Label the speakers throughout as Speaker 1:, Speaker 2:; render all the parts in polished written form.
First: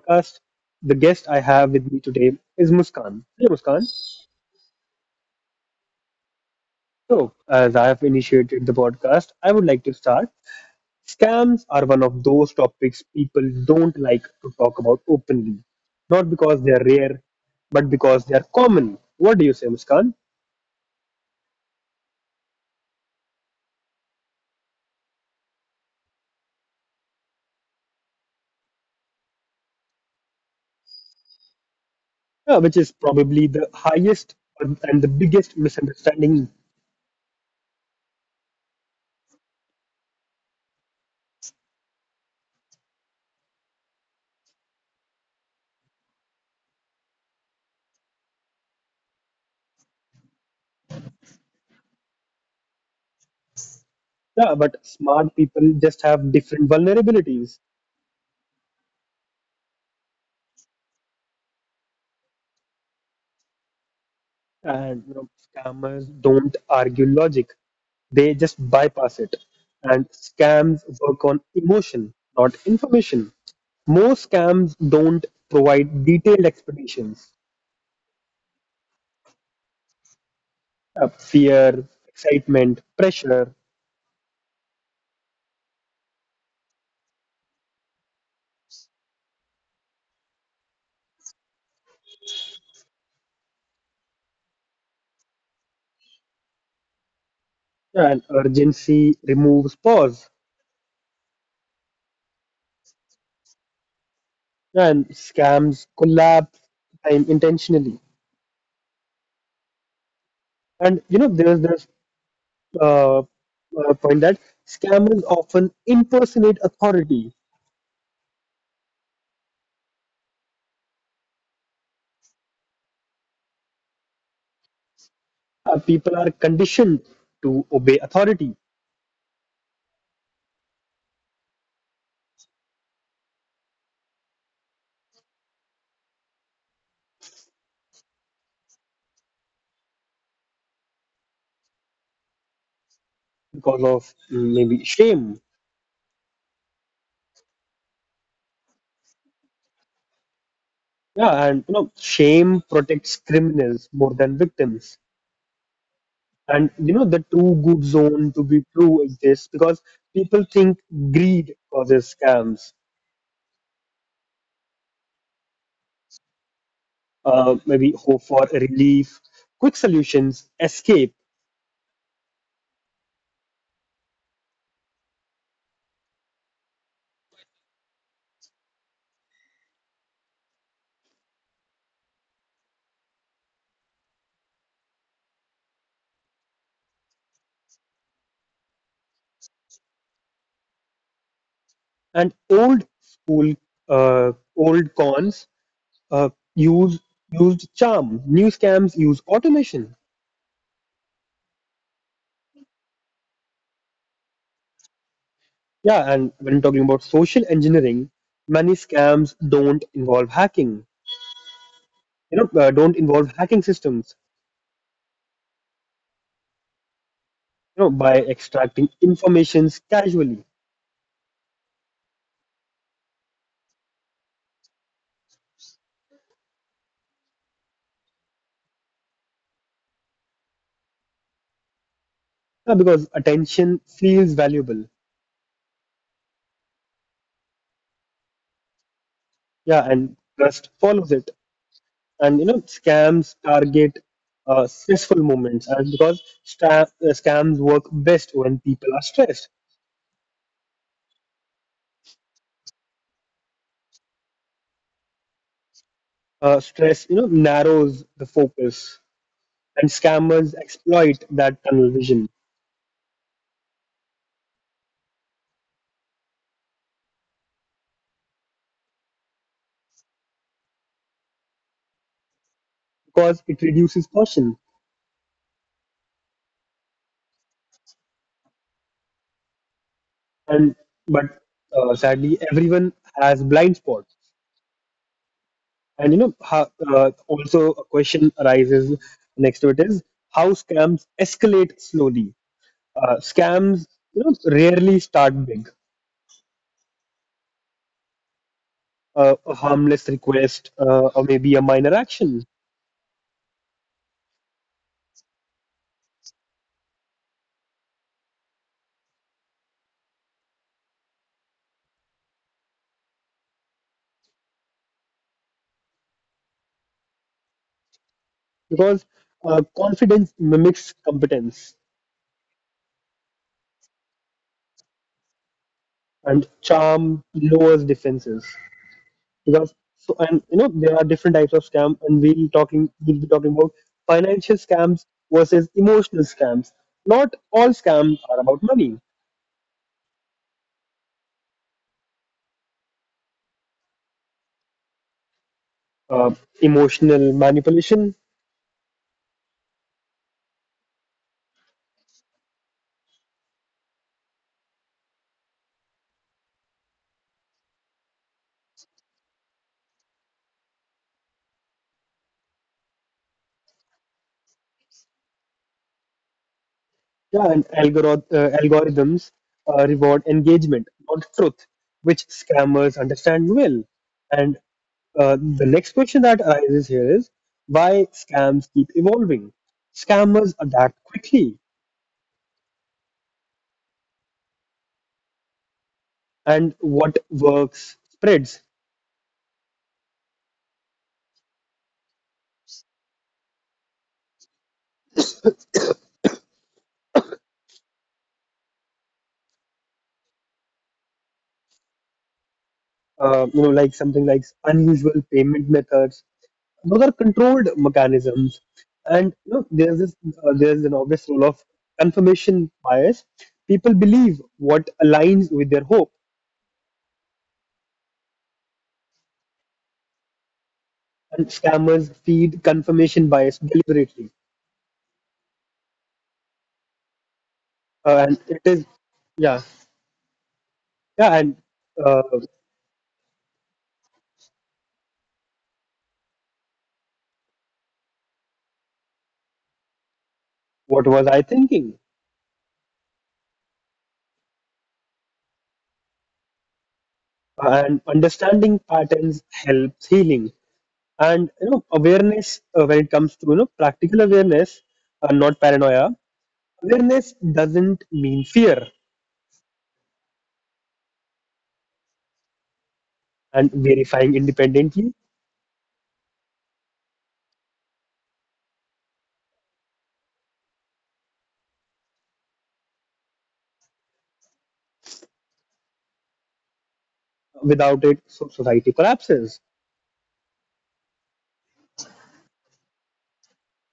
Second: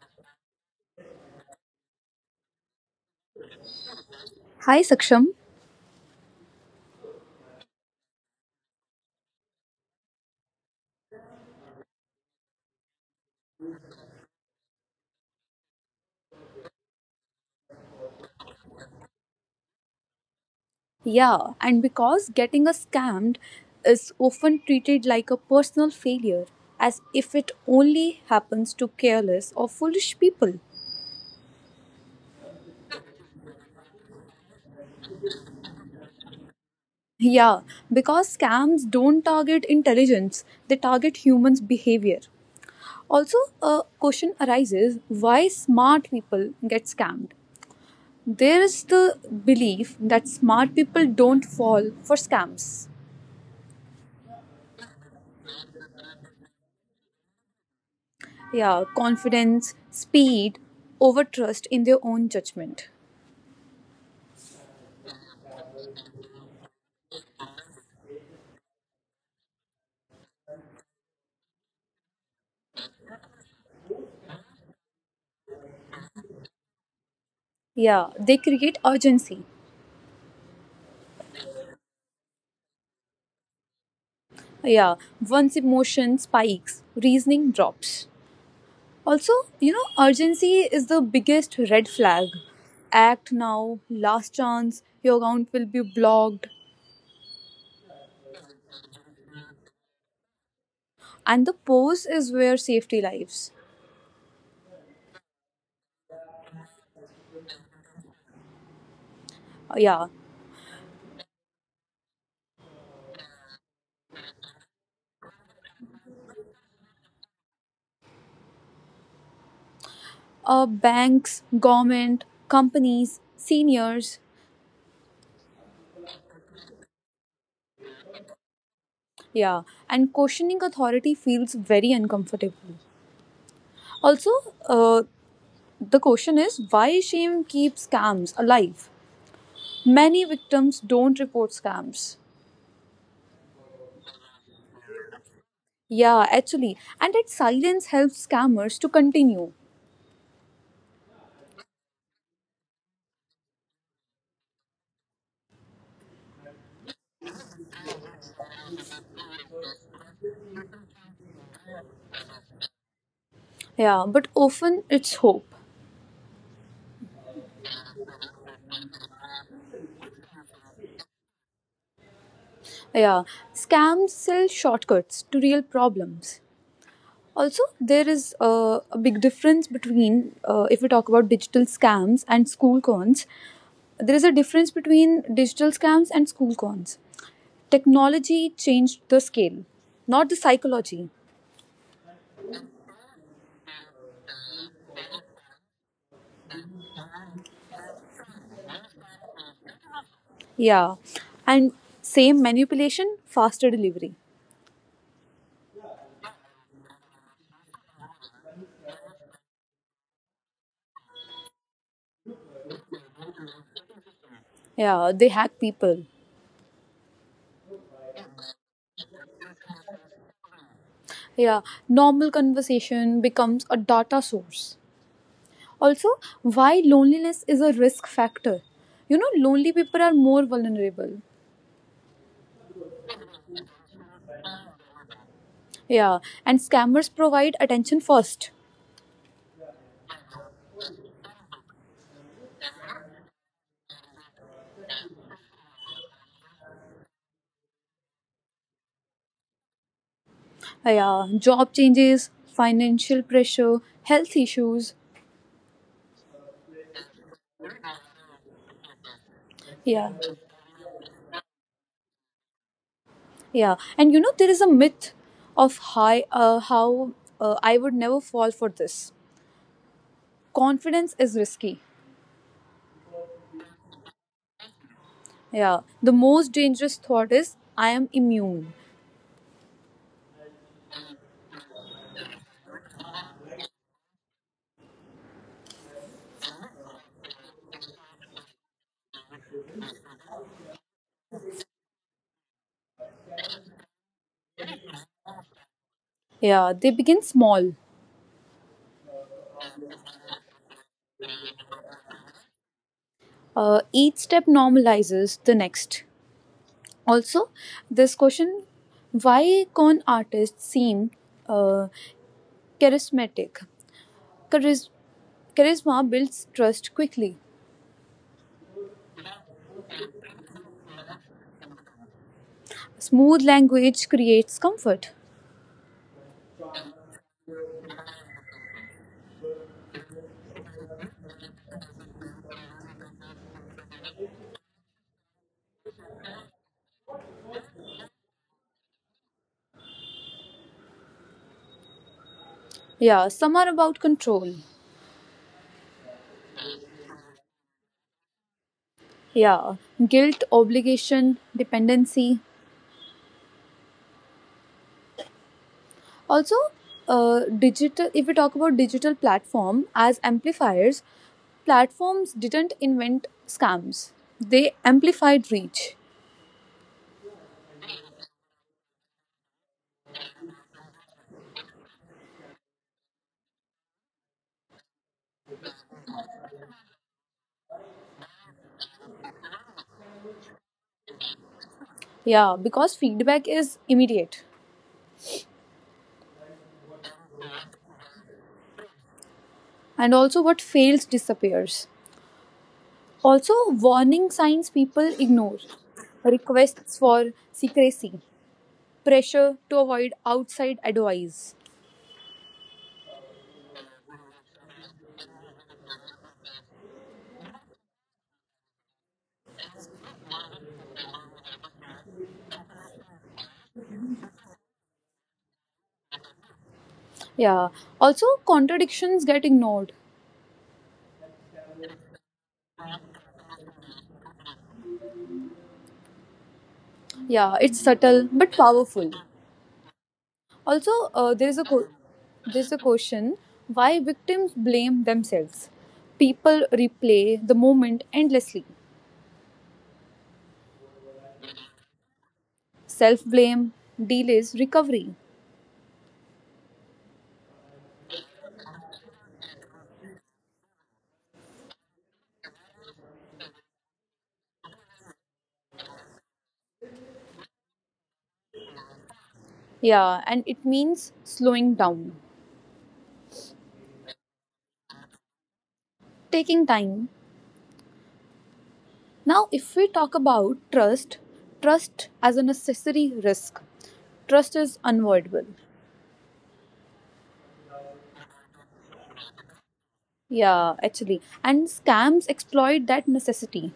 Speaker 1: podcast, the guest I have with me today is Muskan. Hello, Muskan.
Speaker 2: Hi Saksham.
Speaker 1: So, as I have initiated the podcast, I would like to start. Scams are one of those topics people don't like to talk about openly. Not because they are rare, but because they are common. What do you say, Muskan?
Speaker 2: Yeah, and because getting a scammed is often treated like a personal failure, as if it only happens to careless or foolish people.
Speaker 1: Yeah, which is probably the highest and the biggest misunderstanding.
Speaker 2: Yeah, because scams don't target intelligence, they target humans' behavior. Also, a question arises why smart people get scammed? There is the belief that smart people don't fall for scams.
Speaker 1: Yeah, but smart people just have different vulnerabilities.
Speaker 2: Yeah, confidence, speed over trust in their own judgment.
Speaker 1: And you know, scammers don't argue logic, they just bypass it. And scams work on emotion, not information. Most scams don't provide detailed explanations.
Speaker 2: Yeah, they create urgency.
Speaker 1: Fear, excitement, pressure.
Speaker 2: Yeah, once emotion spikes reasoning drops. Also, you know urgency is the biggest red flag. Act now, last chance, your account will be blocked.
Speaker 1: And urgency removes pause.
Speaker 2: And the pose is where safety lives.
Speaker 1: And scams collapse time intentionally.
Speaker 2: Yeah.
Speaker 1: And you know, there's this point that scammers often impersonate authority.
Speaker 2: Banks, government, companies, seniors.
Speaker 1: People are conditioned to obey authority.
Speaker 2: Yeah, and questioning authority feels very uncomfortable. Also, uh, the question is why shame keeps scams alive? Many victims don't report scams.
Speaker 1: Because of maybe shame.
Speaker 2: Yeah, actually, and that silence helps scammers to continue.
Speaker 1: Yeah, and you know, shame protects criminals more than victims. And you know, the true good zone to be true exists because people think greed causes scams.
Speaker 2: Yeah, but often it's hope.
Speaker 1: Maybe hope for relief, quick solutions, escape.
Speaker 2: Yeah, scams sell shortcuts to real problems. Also, there is a big difference between, if we talk about digital scams and school cons, there is a difference between digital scams and school cons. Technology changed the scale, not the psychology.
Speaker 1: And old cons uh, use used charm. New scams use automation.
Speaker 2: Yeah. And same manipulation, faster delivery.
Speaker 1: Yeah, and when talking about social engineering, many scams don't involve hacking. You know, don't involve hacking systems.
Speaker 2: Yeah, they hack people.
Speaker 1: You know, by extracting informations casually.
Speaker 2: Yeah, normal conversation becomes a data source. Also, why loneliness is a risk factor. You know, lonely people are more vulnerable.
Speaker 1: Yeah, because attention feels valuable.
Speaker 2: Yeah, and scammers provide attention first.
Speaker 1: Yeah, and trust follows it. And you know, scams target stressful moments. And scams work best when people are stressed.
Speaker 2: Yeah, job changes, financial pressure, health issues.
Speaker 1: Stress, you know, narrows the focus, and
Speaker 2: Yeah.
Speaker 1: scammers exploit that tunnel vision.
Speaker 2: Yeah, and you know there is a myth of high how I would never fall for this. Confidence is risky.
Speaker 1: Because it reduces caution.
Speaker 2: Yeah, the most dangerous thought is I am immune.
Speaker 1: And but Sadly, everyone has blind spots. And you know how, also a question arises next to it is, how scams escalate slowly? Scams, you know, rarely start big.
Speaker 2: Yeah, they begin small.
Speaker 1: A harmless request, or maybe a minor action.
Speaker 2: Each step normalizes the next. Also, this question why con artists seem uh, charismatic? Charis- Charisma builds trust quickly.
Speaker 1: Because confidence mimics competence,
Speaker 2: Smooth language creates comfort.
Speaker 1: and charm lowers defenses. Because so And you know, there are different types of scam, and we'll be talking about financial scams versus emotional scams. Not all scams are about money.
Speaker 2: Yeah, some are about control.
Speaker 1: uh, Emotional manipulation.
Speaker 2: Yeah, guilt, obligation, dependency. Also, digital if we talk about digital platform as amplifiers, platforms didn't invent scams, they amplified reach.
Speaker 1: Yeah, and algorithms reward engagement, not truth, which scammers understand well. And the next question that arises here is, why scams keep evolving? Scammers adapt quickly,
Speaker 2: Yeah, because feedback is immediate,
Speaker 1: and what works spreads.
Speaker 2: and also what fails disappears. Also, warning signs people ignore: requests for secrecy, pressure to avoid outside advice.
Speaker 1: You know, like something like unusual payment methods. Those are controlled mechanisms. And you know, there's an obvious role of confirmation bias. People believe what aligns with their hope,
Speaker 2: Yeah, also contradictions get ignored.
Speaker 1: and scammers feed confirmation bias deliberately.
Speaker 2: Yeah, it's subtle
Speaker 1: And
Speaker 2: but
Speaker 1: it is,
Speaker 2: powerful.
Speaker 1: yeah,
Speaker 2: Also,
Speaker 1: yeah. And uh,
Speaker 2: there's a question why victims blame themselves. People replay the moment endlessly.
Speaker 1: what was I thinking?
Speaker 2: Self blame delays recovery.
Speaker 1: And understanding patterns helps healing. And you know, awareness when it comes to, you know, practical awareness, not paranoia. Awareness doesn't mean fear,
Speaker 2: Yeah, and it means slowing down,
Speaker 1: and verifying independently.
Speaker 2: taking time. Now, if we talk about trust, trust as a necessary risk, trust is unavoidable.
Speaker 1: Without it, so society collapses.
Speaker 2: Yeah, actually, and scams exploit that necessity.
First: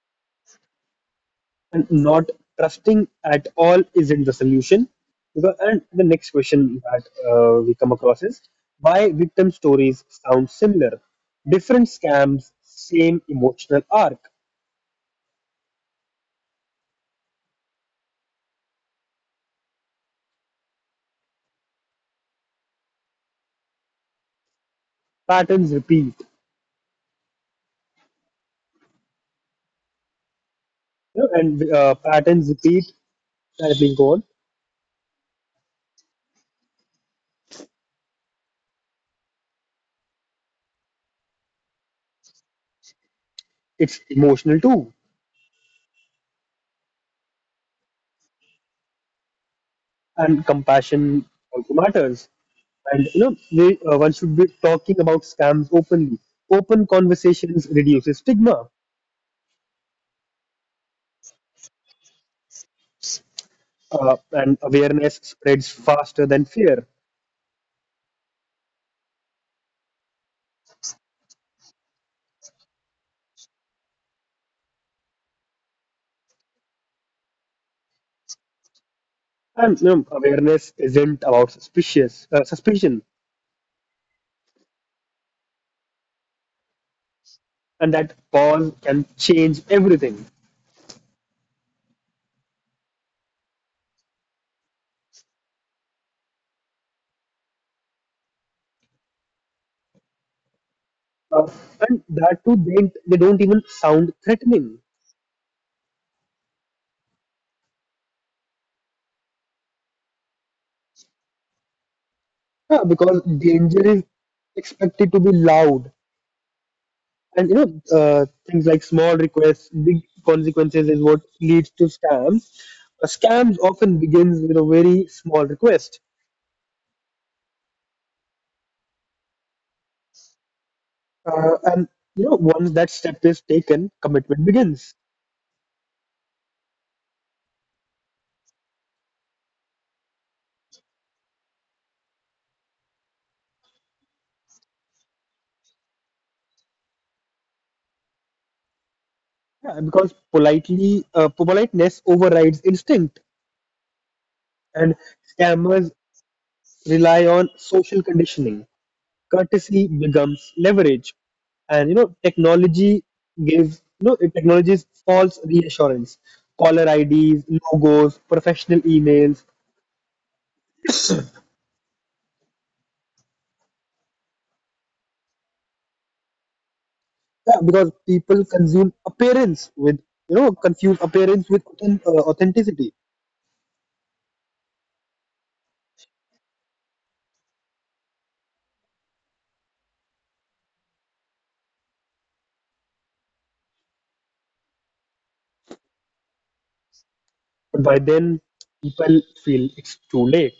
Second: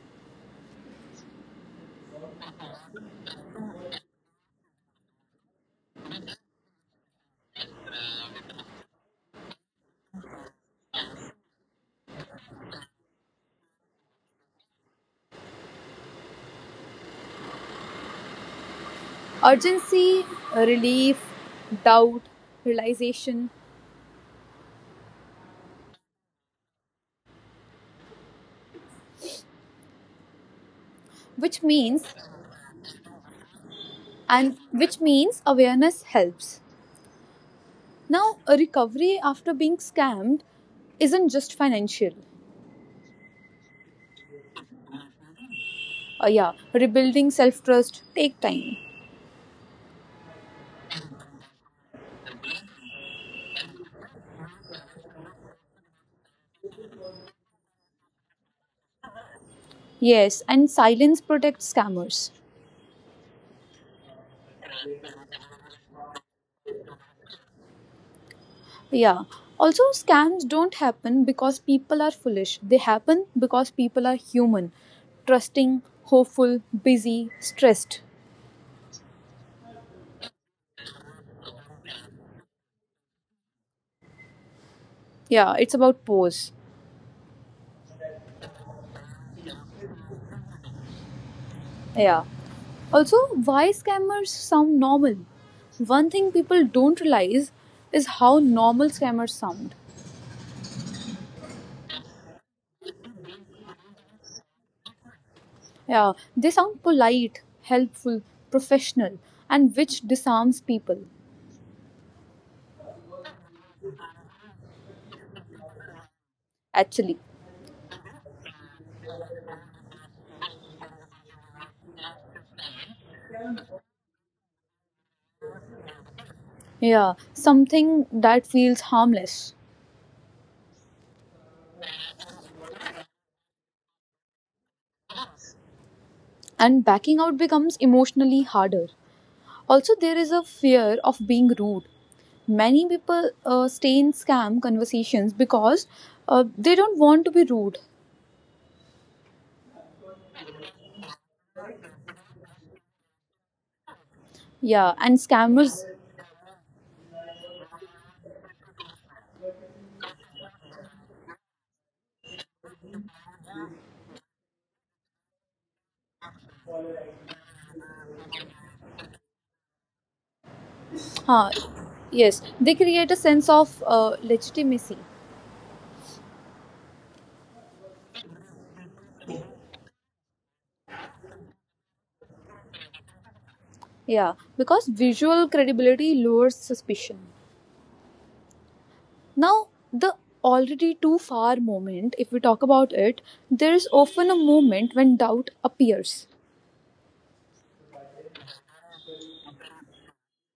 Speaker 1: And not trusting at all isn't the solution. And the next question that we come across is, why victim stories sound similar? Different scams, same emotional arc,
Speaker 2: Urgency, relief, doubt, realization,
Speaker 1: patterns repeat. You know,
Speaker 2: which
Speaker 1: and
Speaker 2: means,
Speaker 1: patterns repeat, that being gone,
Speaker 2: and which means awareness helps. Now, a recovery after being scammed isn't just financial.
Speaker 1: it's emotional too.
Speaker 2: Yeah, rebuilding self-trust take time.
Speaker 1: And compassion also matters. And you know, one should be talking about scams openly. Open conversations reduces stigma,
Speaker 2: Yes, and silence protects scammers.
Speaker 1: and awareness spreads faster than fear.
Speaker 2: Yeah. Also, scams don't happen because people are foolish. They happen because people are human, trusting, hopeful, busy, stressed.
Speaker 1: And you know, awareness isn't about suspicious suspicion,
Speaker 2: Yeah, it's about pause.
Speaker 1: and that pause can change everything.
Speaker 2: Yeah. Also, why scammers sound normal. One thing people don't realize is how normal scammers sound.
Speaker 1: Uh, and that too, they don't even sound threatening,
Speaker 2: Yeah, they sound polite, helpful, professional, and which disarms people,
Speaker 1: because danger is expected to be loud.
Speaker 2: actually.
Speaker 1: And you know, things like small requests, big consequences is what leads to scams. Scams often begins with a very small request.
Speaker 2: Yeah, something that feels harmless.
Speaker 1: And you know, once that step is taken, commitment begins.
Speaker 2: And backing out becomes emotionally harder. Also, there is a fear of being rude, many people stay in scam conversations because they don't want to be rude.
Speaker 1: Yeah, because politely politeness overrides instinct.
Speaker 2: Yeah,
Speaker 1: And
Speaker 2: and scammers.
Speaker 1: scammers rely on social conditioning. Courtesy becomes leverage. And you know, technology is false reassurance. Caller IDs, logos, professional emails.
Speaker 2: Huh. Yes, they create a sense of legitimacy.
Speaker 1: Yeah, because people consume appearance with you know confuse appearance with authenticity.
Speaker 2: Yeah, because visual credibility lowers suspicion. Now, the already too far moment, if we talk about it, there is often a moment when doubt appears.
Speaker 1: But by then, people feel it's too late.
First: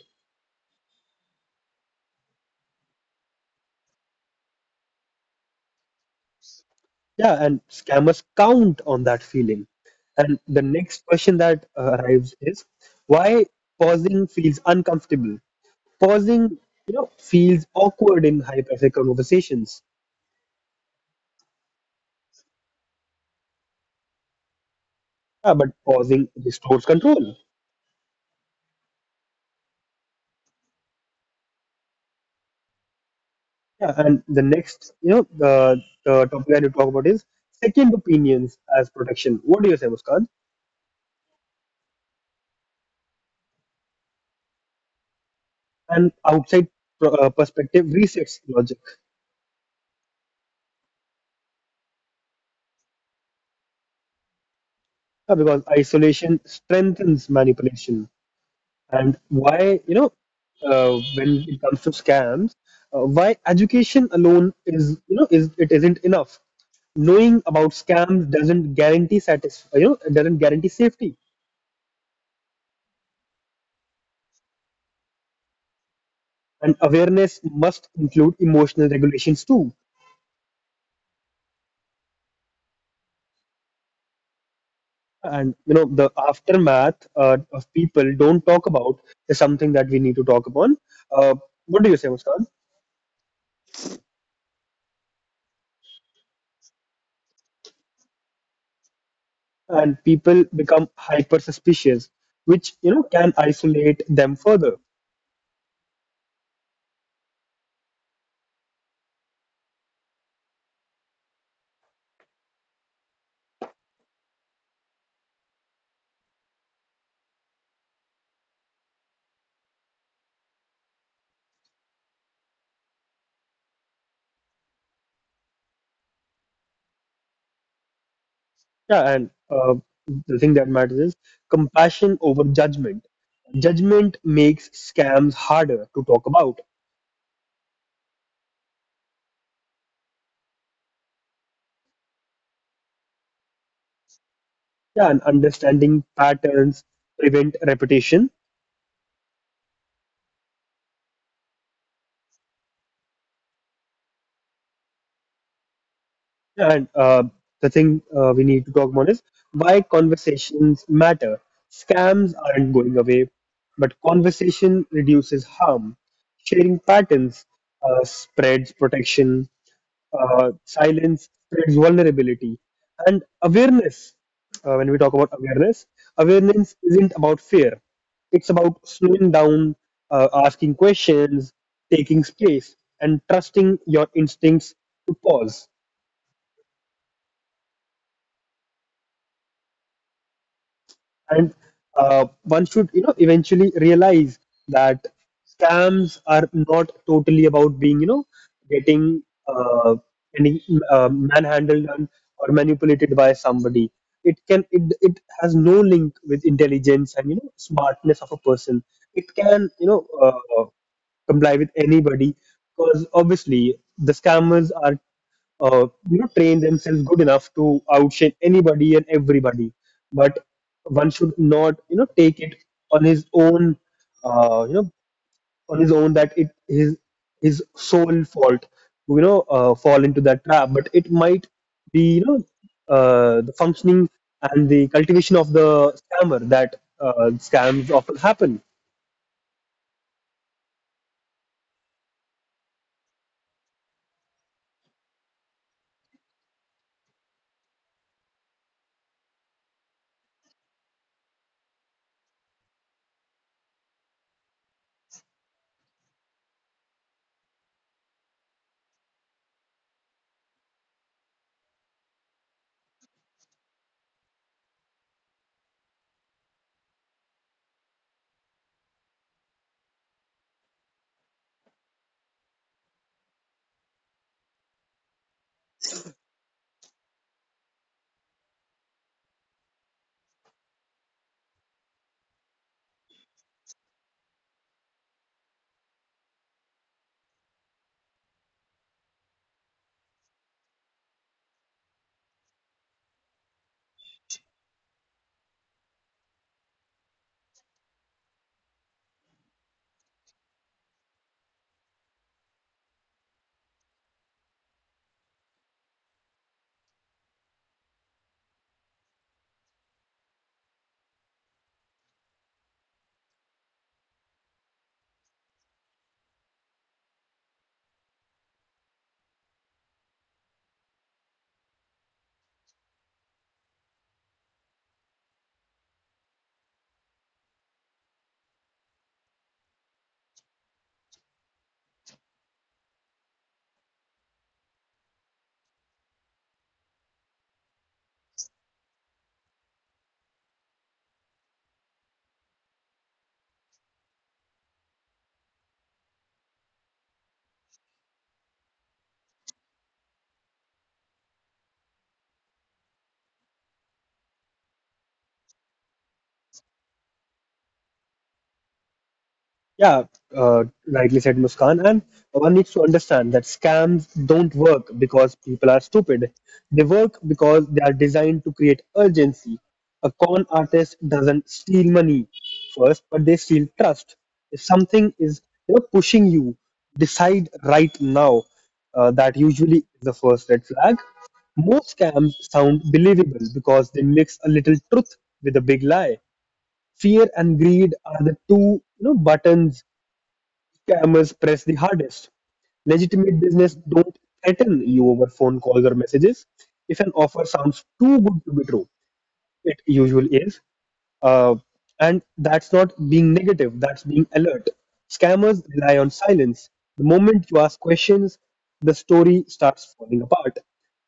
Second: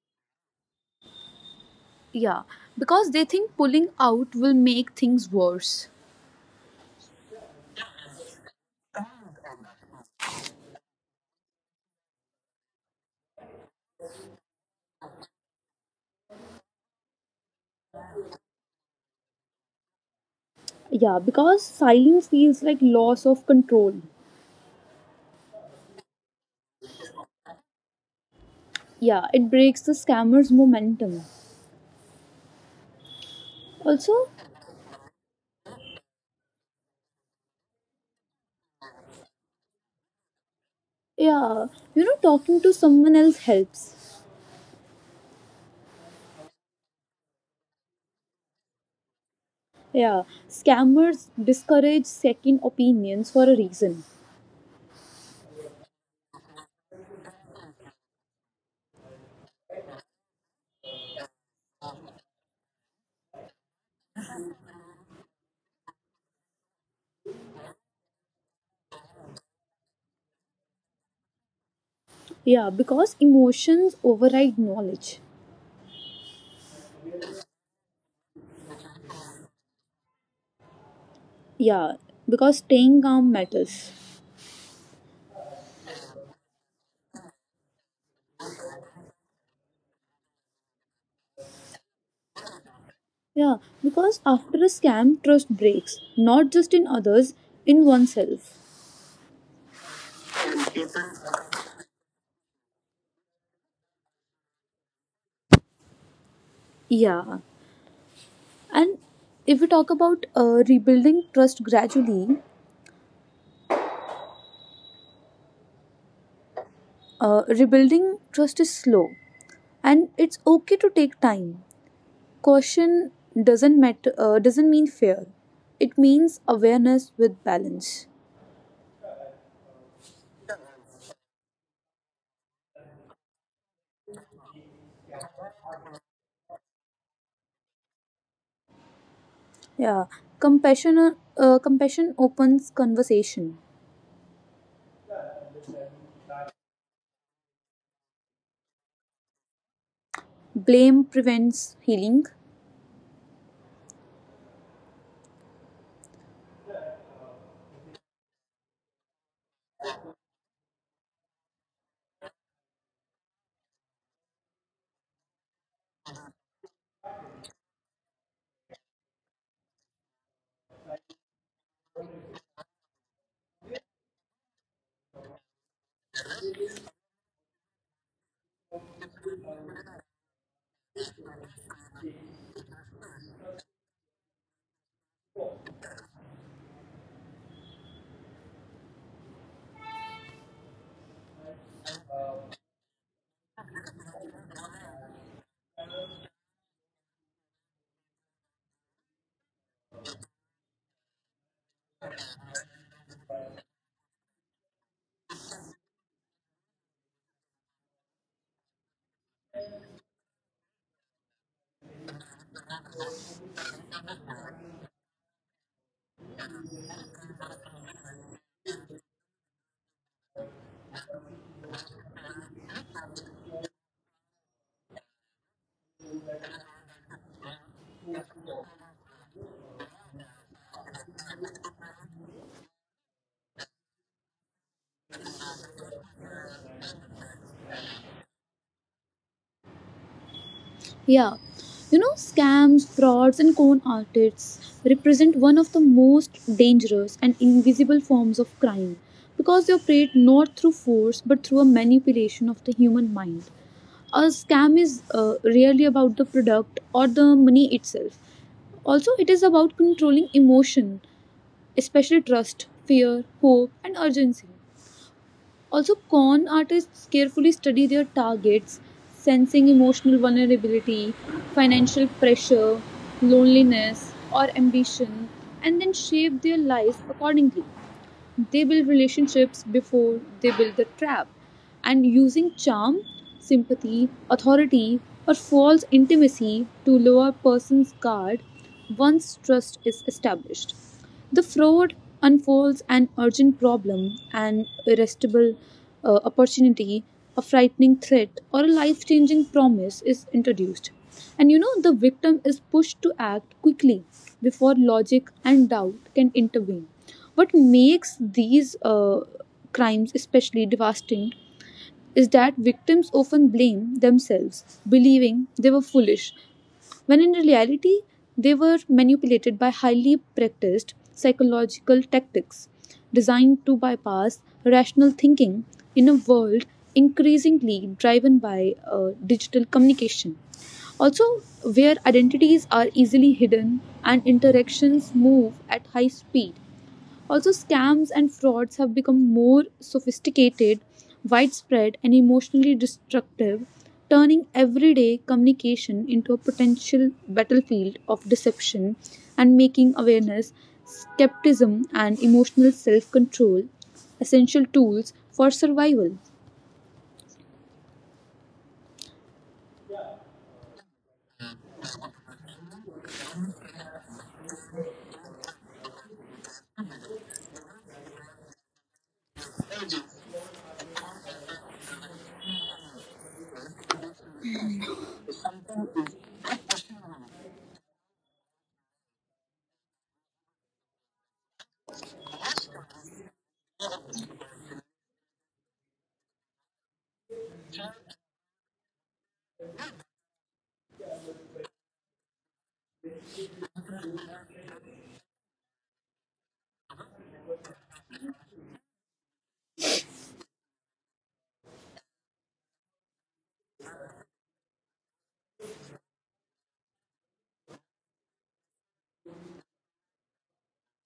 Speaker 2: Yeah, because they think pulling out will make things worse.
Speaker 1: Yeah, and scammers count on that feeling. And the next question that arrives is, why pausing feels uncomfortable? Pausing, you know, feels awkward in high pressure conversations.
Speaker 2: Yeah, because silence feels like loss of control.
Speaker 1: Yeah, but pausing restores control.
Speaker 2: Yeah, it breaks the scammer's momentum.
Speaker 1: Yeah, and
Speaker 2: Also,
Speaker 1: the next, you know, the topic I need to talk about is second opinions as protection. What do you say, Muskan?
Speaker 2: yeah, you know, talking to someone else helps.
Speaker 1: And outside perspective resets logic.
Speaker 2: Yeah, scammers discourage second opinions for a reason.
Speaker 1: Yeah, because isolation strengthens manipulation. And why, you know, when it comes to scams, why education alone is, you know, is it isn't enough. Knowing about scams doesn't guarantee satis- you know, it doesn't guarantee safety.
Speaker 2: Yeah, because emotions override knowledge.
Speaker 1: And awareness must include emotional regulations too.
Speaker 2: Yeah, because staying calm matters.
Speaker 1: And you know, the aftermath of people don't talk about is something that we need to talk upon. Uh, what do you say, Muskan?
Speaker 2: Yeah, because after a scam, trust breaks, not just in others, in oneself.
Speaker 1: And people become hyper suspicious, which you know can isolate them further.
Speaker 2: Yeah, and if we talk about rebuilding trust gradually, rebuilding trust is slow and it's okay to take time. Caution doesn't mean fear. It means awareness with balance.
Speaker 1: Yeah, and the thing that matters is compassion over judgment. Judgment makes scams harder to talk about.
Speaker 2: Yeah, compassion opens conversation.
Speaker 1: Yeah, and understanding patterns prevent repetition.
Speaker 2: Blame prevents healing.
Speaker 1: Yeah, and the thing we need to talk about is, why conversations matter? Scams aren't going away, but conversation reduces harm. Sharing patterns spreads protection. Silence spreads vulnerability. And awareness when we talk about awareness awareness isn't about fear, it's about slowing down, asking questions, taking space, and trusting your instincts to pause. And one should, you know, eventually realize that scams are not totally about being you know getting uh, any manhandled and, or manipulated by somebody. It has no link with intelligence and, you know, smartness of a person. It can, you know, comply with anybody, because obviously the scammers are, you know, train themselves good enough to outshine anybody and everybody. But one should not, you know, take it on his own, uh, you know that it his sole fault to, you know, fall into that trap. But it might be, you know, the functioning and the cultivation of the scammer that scams often happen.
Speaker 2: Yeah, you know scams, frauds, and con artists represent one of the most dangerous and invisible forms of crime because they operate not through force but through a manipulation of the human mind. A scam is really about the product or the money itself. Also, it is about controlling emotion, especially trust, fear, hope, and urgency. Also, con artists carefully study their targets, sensing emotional vulnerability, financial pressure, loneliness, or ambition, and then shape their lives accordingly. They build relationships before they build the trap. And using charm, sympathy, authority, or false intimacy to lower a person's guard once trust is established. The fraud unfolds an urgent problem, an irresistible opportunity, a frightening threat, or a life changing promise is introduced. And you know, the victim is pushed to act quickly before logic and doubt can intervene. What makes these crimes especially devastating is that victims often blame themselves, believing they were foolish, when in reality, they were manipulated by highly practiced psychological tactics designed to bypass rational thinking in a world increasingly driven by digital communication. Also, where identities are easily hidden and interactions move at high speed, also, scams and frauds have become more sophisticated, widespread, and emotionally destructive, turning everyday communication into a potential battlefield of deception and making awareness, skepticism, and emotional self control essential tools for survival.
Speaker 1: Yeah, rightly said, Muskan. And one needs to understand that scams don't work because people are stupid. They work because they are designed to create urgency. A con artist doesn't steal money first, but they steal trust. If something is, you know, pushing you, decide right now. That usually is the first red flag. Most scams sound believable because they mix a little truth with a big lie. Fear and greed are the two, you know, buttons scammers press the hardest. Legitimate business don't threaten you over phone calls or messages. If an offer sounds too good to be true, it usually is. Uh, and that's not being negative, that's being alert. Scammers rely on silence. The moment you ask questions, the story starts falling apart.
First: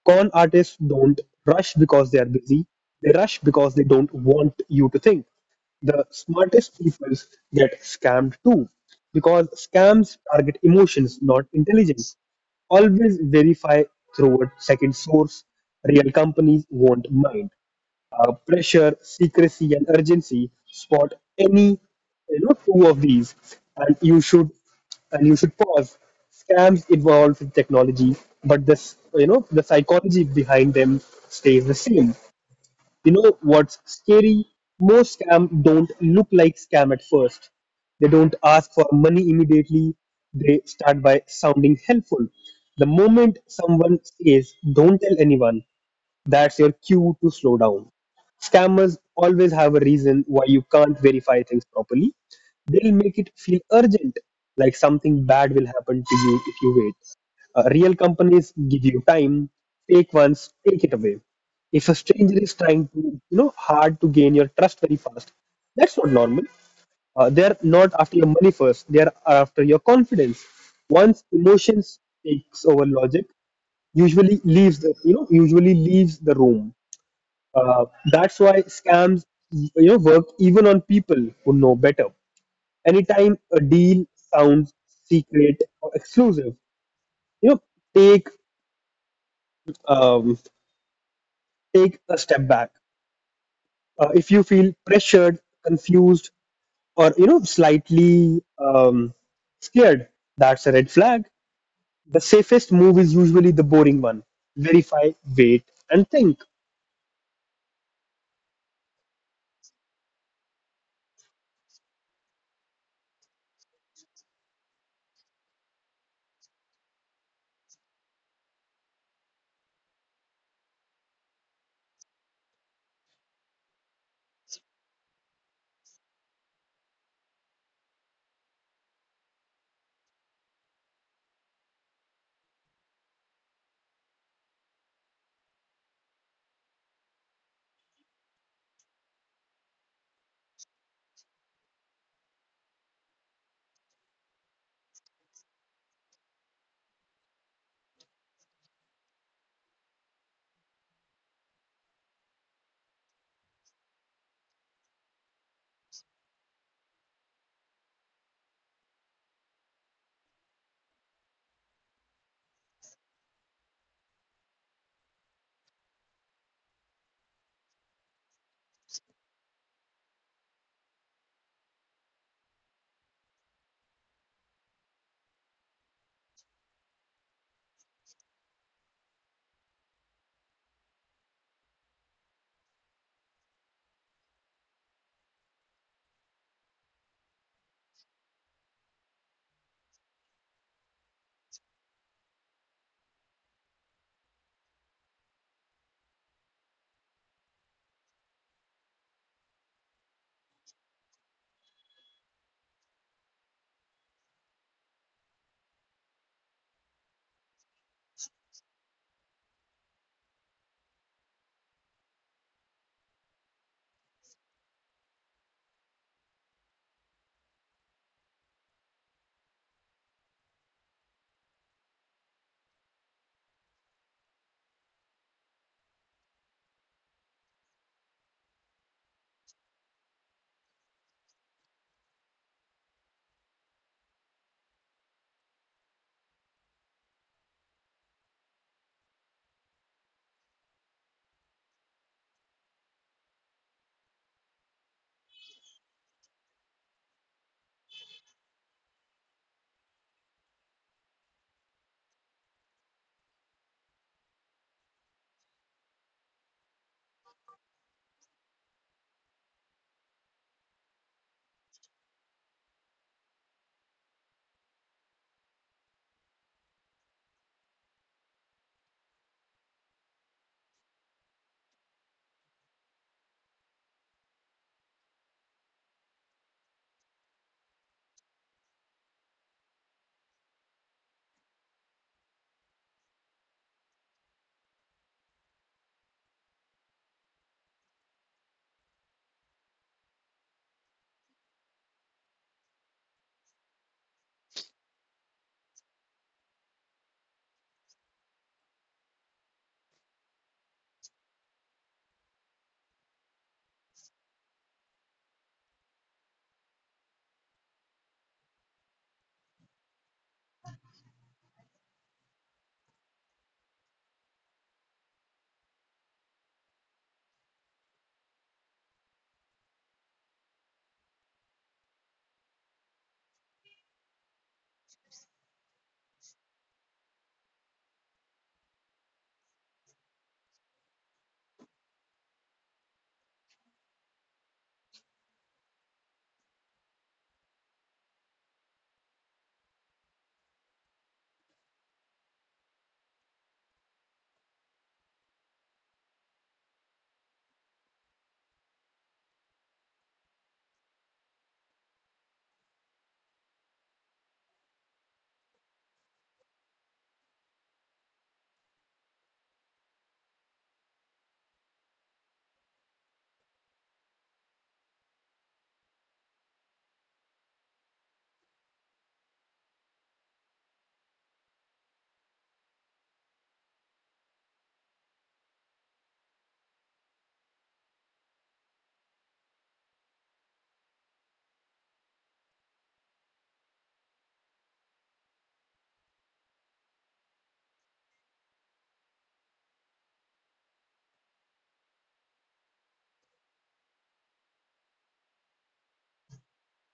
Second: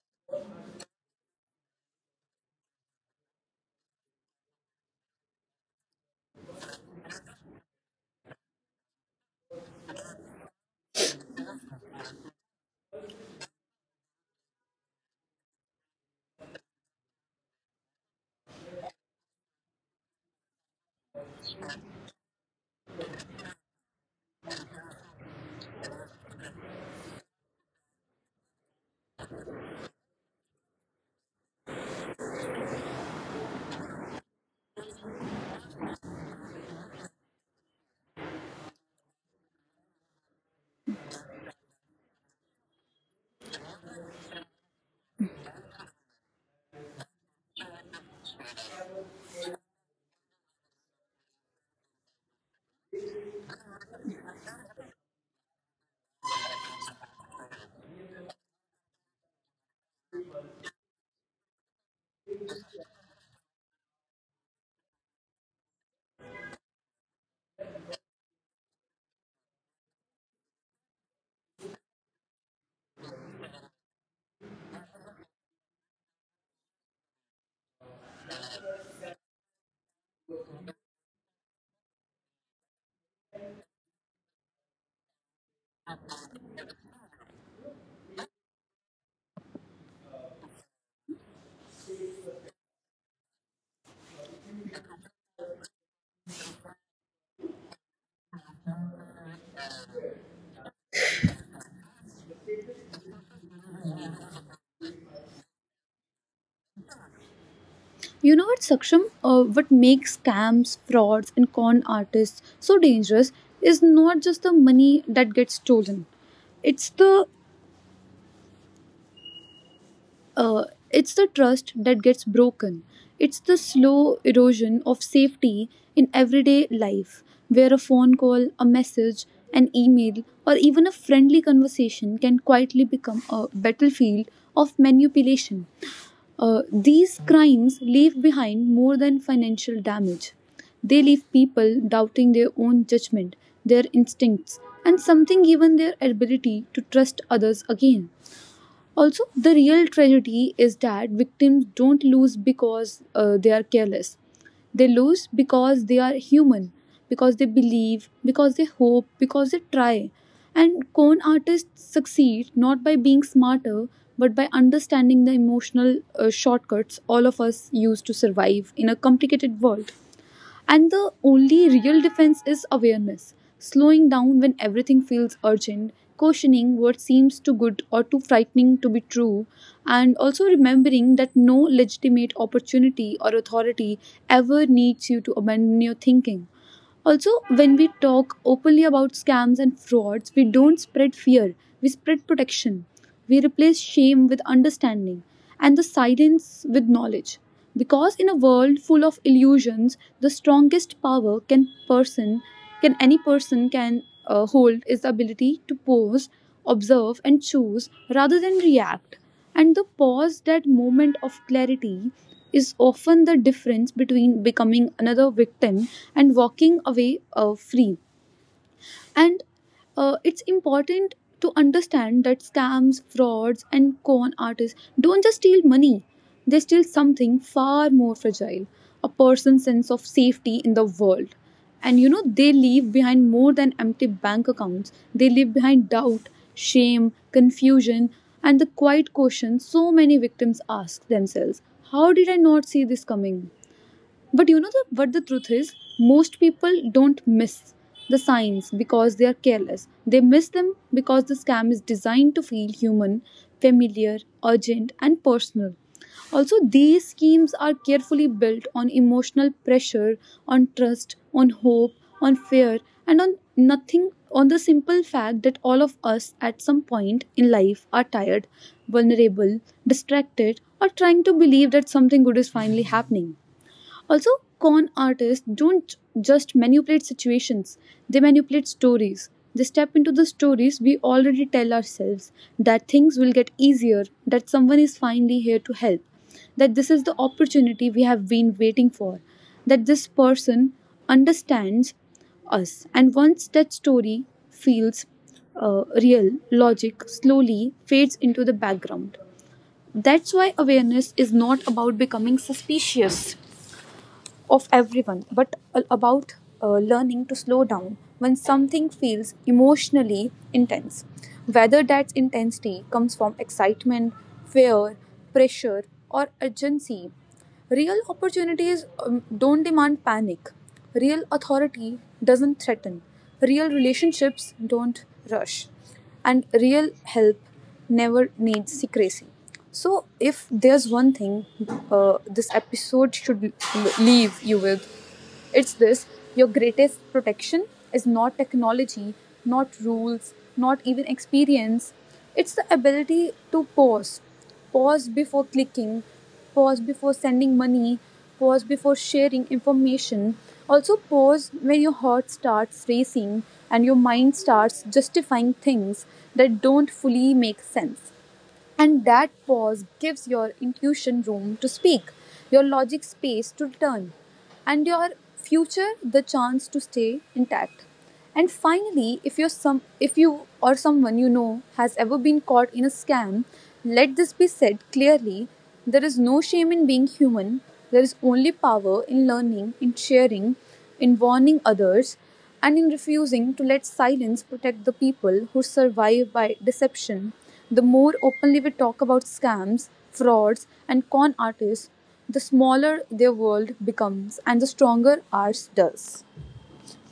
Speaker 1: Con artists don't rush because they are busy, they rush because they don't want you to think. The smartest people get scammed too, because scams target emotions, not intelligence. Always verify through a second source. Real companies won't mind pressure, secrecy, and urgency. Spot any, you know, two of these, and you should pause. Scams evolve with technology, but this you know the psychology behind them stays the same. You know what's scary? Most scam don't look like scam at first. They don't ask for money immediately. They start by sounding helpful. The moment someone says, "Don't tell anyone," that's your cue to slow down. Scammers always have a reason why you can't verify things properly. They'll make it feel urgent, like something bad will happen to you if you wait. Real companies give you time. Fake ones take it away. If a stranger is trying to, you know, hard to gain your trust very fast, that's not normal. They're not after your money first. They're after your confidence. Once emotions takes over logic, usually leaves the room. That's why scams, you know, work even on people who know better. Anytime a deal sounds secret or exclusive, you know, take um, take a step back. If you feel pressured, confused, or you know, slightly scared, that's a red flag. The safest move is usually the boring one. Verify, wait, and think.
Speaker 2: You know what, Saksham? What makes scams, frauds, and con artists so dangerous is not just the money that gets stolen, it's the Uh, it's the trust that gets broken. It's the slow erosion of safety in everyday life, where a phone call, a message, an email, or even a friendly conversation can quietly become a battlefield of manipulation. These crimes leave behind more than financial damage. They leave people doubting their own judgment, their instincts, and something even their ability to trust others again. Also, the real tragedy is that victims don't lose because they are careless. They lose because they are human, because they believe, because they hope, because they try. And con artists succeed not by being smarter, but by understanding the emotional shortcuts all of us use to survive in a complicated world. And the only real defense is awareness, slowing down when everything feels urgent, questioning what seems too good or too frightening to be true, and also remembering that no legitimate opportunity or authority ever needs you to abandon your thinking. Also, when we talk openly about scams and frauds, we don't spread fear, we spread protection. We replace shame with understanding and the silence with knowledge. Because in a world full of illusions, the strongest power can person can any person can hold is the ability to pause, observe and choose rather than react. And the pause, that moment of clarity, is often the difference between becoming another victim and walking away free. And it's important to understand that scams, frauds and con artists don't just steal money, they steal something far more fragile, a person's sense of safety in the world. And you know they leave behind more than empty bank accounts, they leave behind doubt, shame, confusion, and the quiet question so many victims ask themselves: how did I not see this coming? But you know what the truth is? Most people don't miss the signs because they are careless. They miss them because the scam is designed to feel human, familiar, urgent, and personal. Also, these schemes are carefully built on emotional pressure, on trust, on hope, on fear, and on nothing, on the simple fact that all of us at some point in life are tired, vulnerable, distracted, or trying to believe that something good is finally happening. Also, con artists don't just manipulate situations, they manipulate stories. They step into the stories we already tell ourselves that things will get easier, that someone is finally here to help, that this is the opportunity we have been waiting for, that this person understands us. And once that story feels real, logic slowly fades into the background. That's why awareness is not about becoming suspicious of everyone, but about learning to slow down when something feels emotionally intense. Whether that intensity comes from excitement, fear, pressure, or urgency, real opportunities don't demand panic. Real authority doesn't threaten. Real relationships don't rush and real help never needs secrecy. So, if there's one thing this episode should leave you with, it's this: your greatest protection is not technology, not rules, not even experience. It's the ability to pause. Pause before clicking, pause before sending money, pause before sharing information. Also, pause when your heart starts racing and your mind starts justifying things that don't fully make sense. And that pause gives your intuition room to speak, your logic space to return, and your future the chance to stay intact. And finally, if you or someone you know has ever been caught in a scam, let this be said clearly. There is no shame in being human. There is only power in learning, in sharing, in warning others, and in refusing to let silence protect the people who survive by deception, the more openly we talk about scams, frauds, and con artists, the smaller their world becomes and the stronger ours does.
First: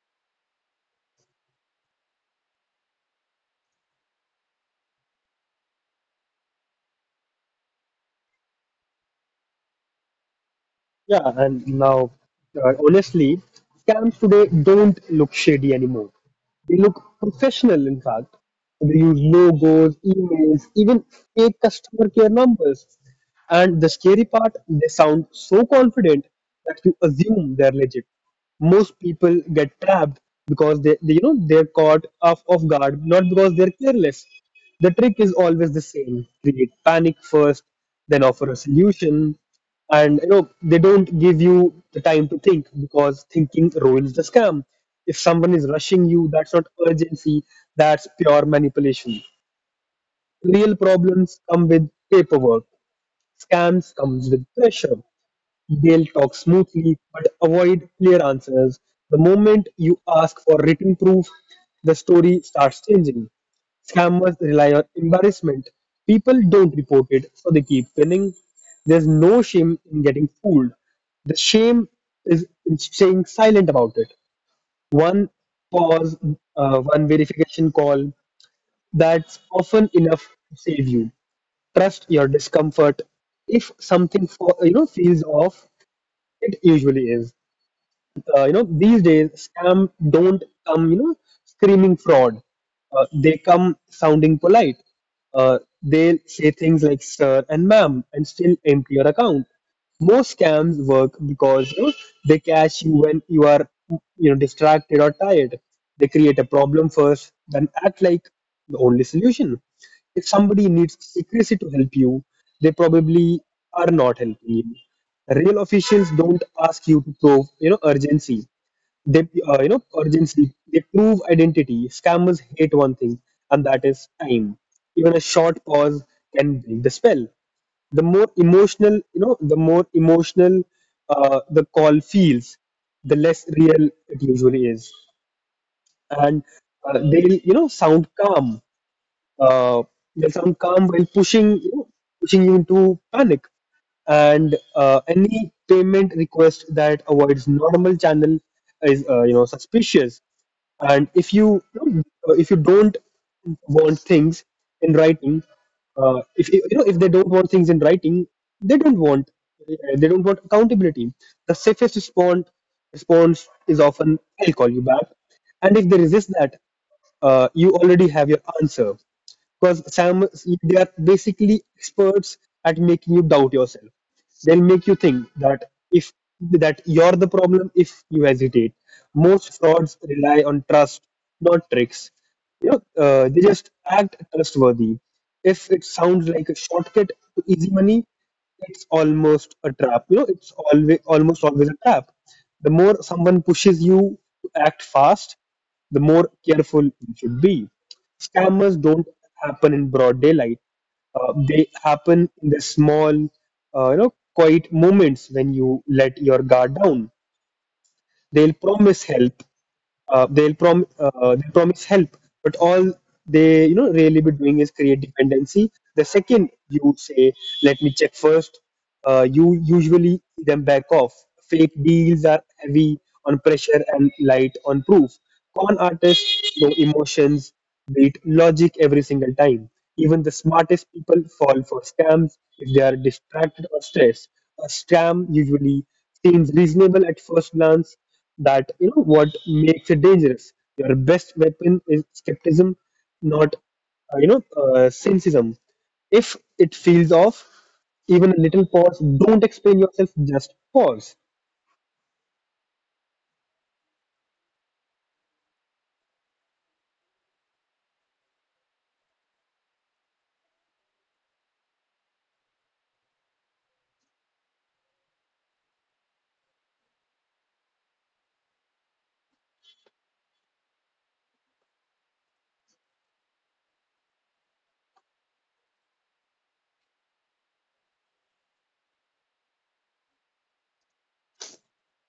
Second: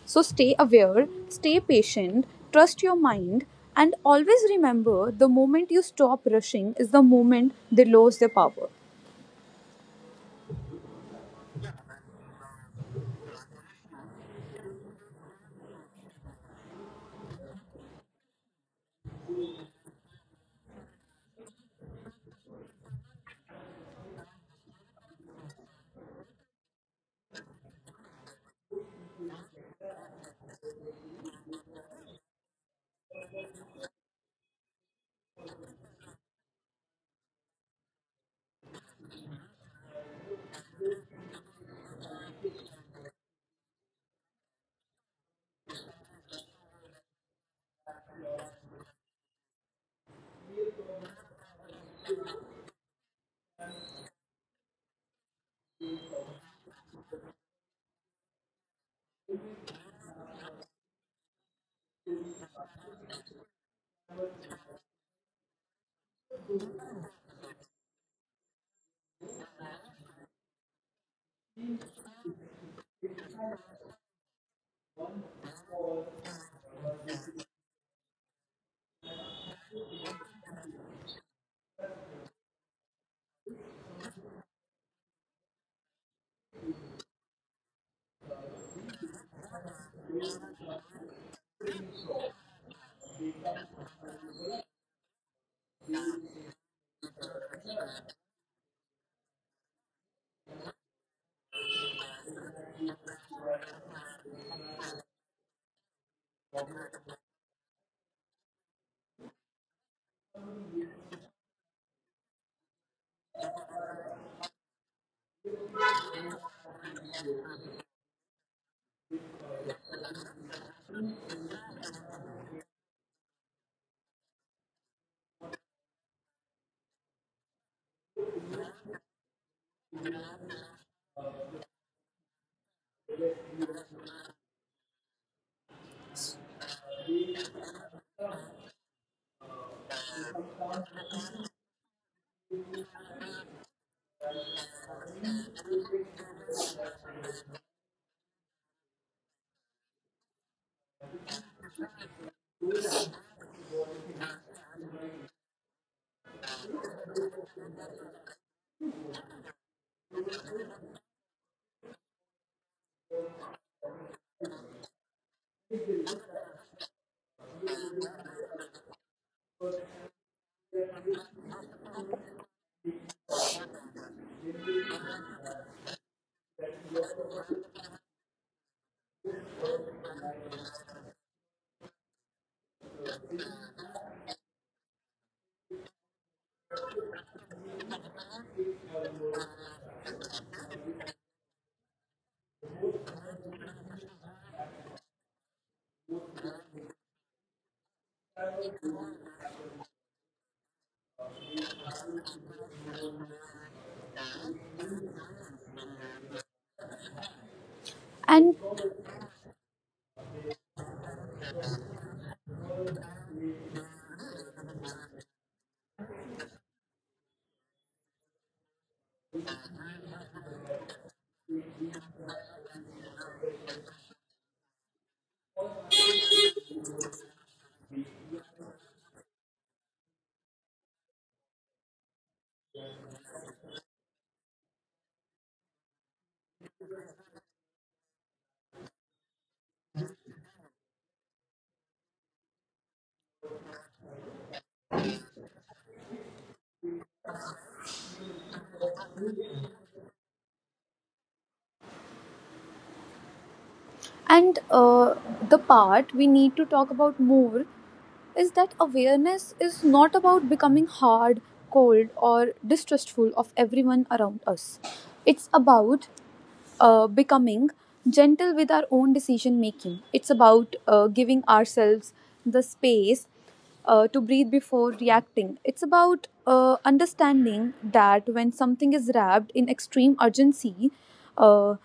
Speaker 2: So stay aware, stay patient, trust your mind, and always remember the moment you stop rushing is the moment they lose their power.
Speaker 1: Yeah, and now, honestly, scams today don't look shady anymore. They look professional, in fact. They use logos, emails, even fake customer care numbers. And the scary part, they sound so confident that you assume they're legit. Most people get trapped because they they're caught off guard, not because they're careless. The trick is always the same. Create panic first, then offer a solution, and they don't give you the time to think because thinking ruins the scam. If someone is rushing you, that's not urgency, that's pure manipulation. Real problems come with paperwork, scams comes with pressure. They'll talk smoothly but avoid clear answers. The moment you ask for written proof, the story starts changing. Scammers rely on embarrassment. People don't report it, so they keep winning. There's no shame in getting fooled. The shame is in staying silent about it. One pause, one verification call, that's often enough to save you. Trust your discomfort. If something feels off, it usually is. These days, scam don't come, screaming fraud. They come sounding polite. They say things like sir and ma'am and still empty your account. Most scams work because they catch you when you are, distracted or tired. They create a problem first, then act like the only solution. If somebody needs secrecy to help you, they probably are not helping you. Real officials don't ask you to prove, urgency. They, They prove identity. Scammers hate one thing, and that is time. Even a short pause can break the spell. The more emotional, the call feels, the less real it usually is, and uh, they'll, you know, sound calm uh, they sound calm while pushing you into panic. And any payment request that avoids normal channel is suspicious. And if you don't want things in writing, if you know if they don't want things in writing, they don't want they don't want accountability. The safest response is often I'll call you back, and if they resist that, you already have your answer because Sam, they are basically experts at making you doubt yourself. They'll make you think that if that you're the problem if you hesitate. Most frauds rely on trust, not tricks. They just act trustworthy. If it sounds like a shortcut to easy money, it's almost a trap. It's always almost always a trap. The more someone pushes you to act fast, the more careful you should be. Scammers don't happen in broad daylight. They happen in the small, quiet moments when you let your guard down. They'll
Speaker 2: And
Speaker 1: promise help they promise help, but all they really be doing is create dependency. The second you say, "Let me check first," you usually see them back off. Fake deals are heavy on pressure and light on proof. Con artists show emotions, beat logic every single time. Even the smartest people fall for scams if they are distracted or stressed. A scam usually seems reasonable at first glance, that what makes it dangerous. Your best weapon is skepticism, not cynicism. If it feels off, even a little pause. Don't explain yourself. Just pause.
Speaker 2: And the part we need to talk about more is that awareness is not about becoming hard, cold, or distrustful of everyone around us. It's about becoming gentle with our own decision making. It's about giving ourselves the space to breathe before reacting. It's about understanding that when something is wrapped in extreme urgency, uh,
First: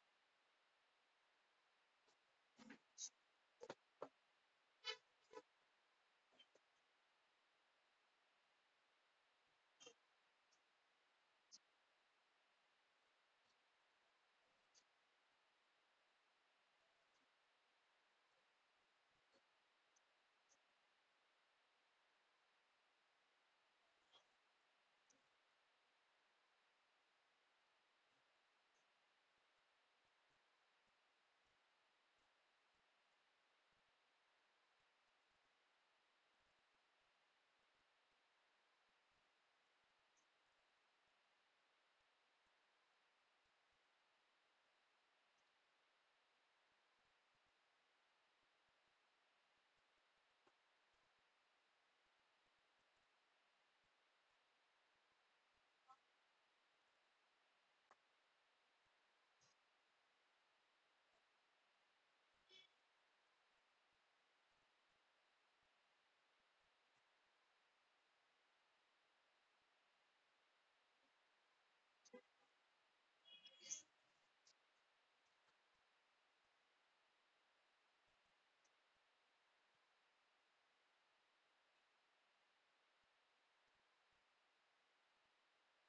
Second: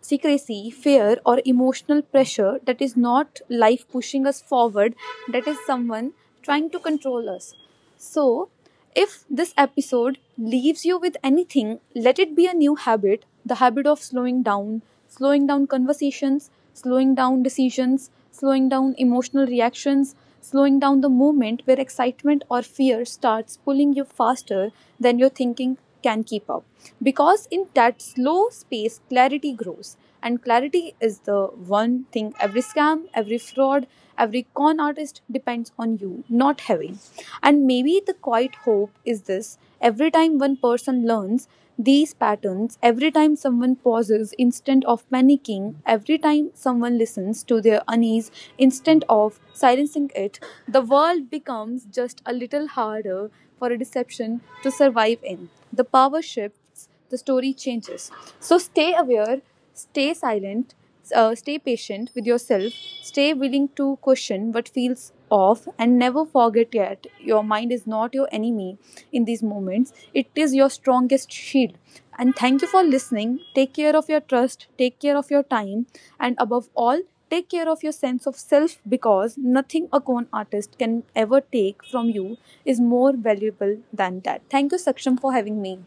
Speaker 2: secrecy, fear, or emotional pressure that is not life pushing us forward, that is someone trying to control us. So, if this episode leaves you with anything, let it be a new habit, the habit of slowing down conversations, slowing down decisions, slowing down emotional reactions, slowing down the movement where excitement or fear starts pulling you faster than your thinking can keep up. Because in that slow space, clarity grows. And clarity is the one thing every scam, every fraud, every con artist depends on you not having. And maybe the quiet hope is this: every time one person learns these patterns, every time someone pauses instead of panicking, every time someone listens to their unease instead of silencing it, the world becomes just a little harder for a deception to survive in. The power shifts starts, the story changes. So stay aware, stay silent, stay patient with yourself, stay willing to question what feels off, and never forget yet your mind is not your enemy in these moments. It is your strongest shield. And thank you for listening. Take care of your trust, take care of your time, and above all, take care of your sense of self because nothing a con artist can ever take from you is more valuable than that. Thank you, Saksham, for having me.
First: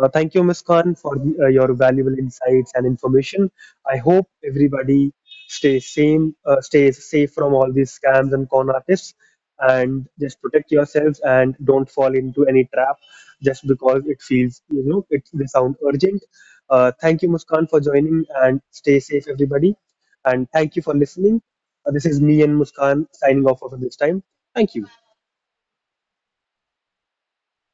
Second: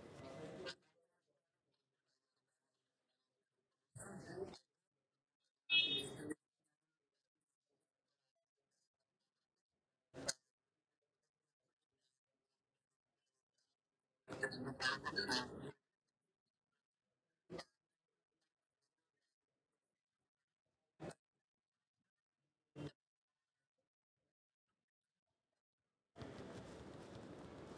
Speaker 1: Thank you, Ms. Khan, for the, your valuable insights and information. I hope everybody stays safe from all these scams and con artists, and just protect yourselves and don't fall into any trap just because it feels you know it they sound urgent. Thank you, Muskan, for joining, and stay safe, everybody. And thank you for listening. This is me and Muskan signing off for this time. Thank you.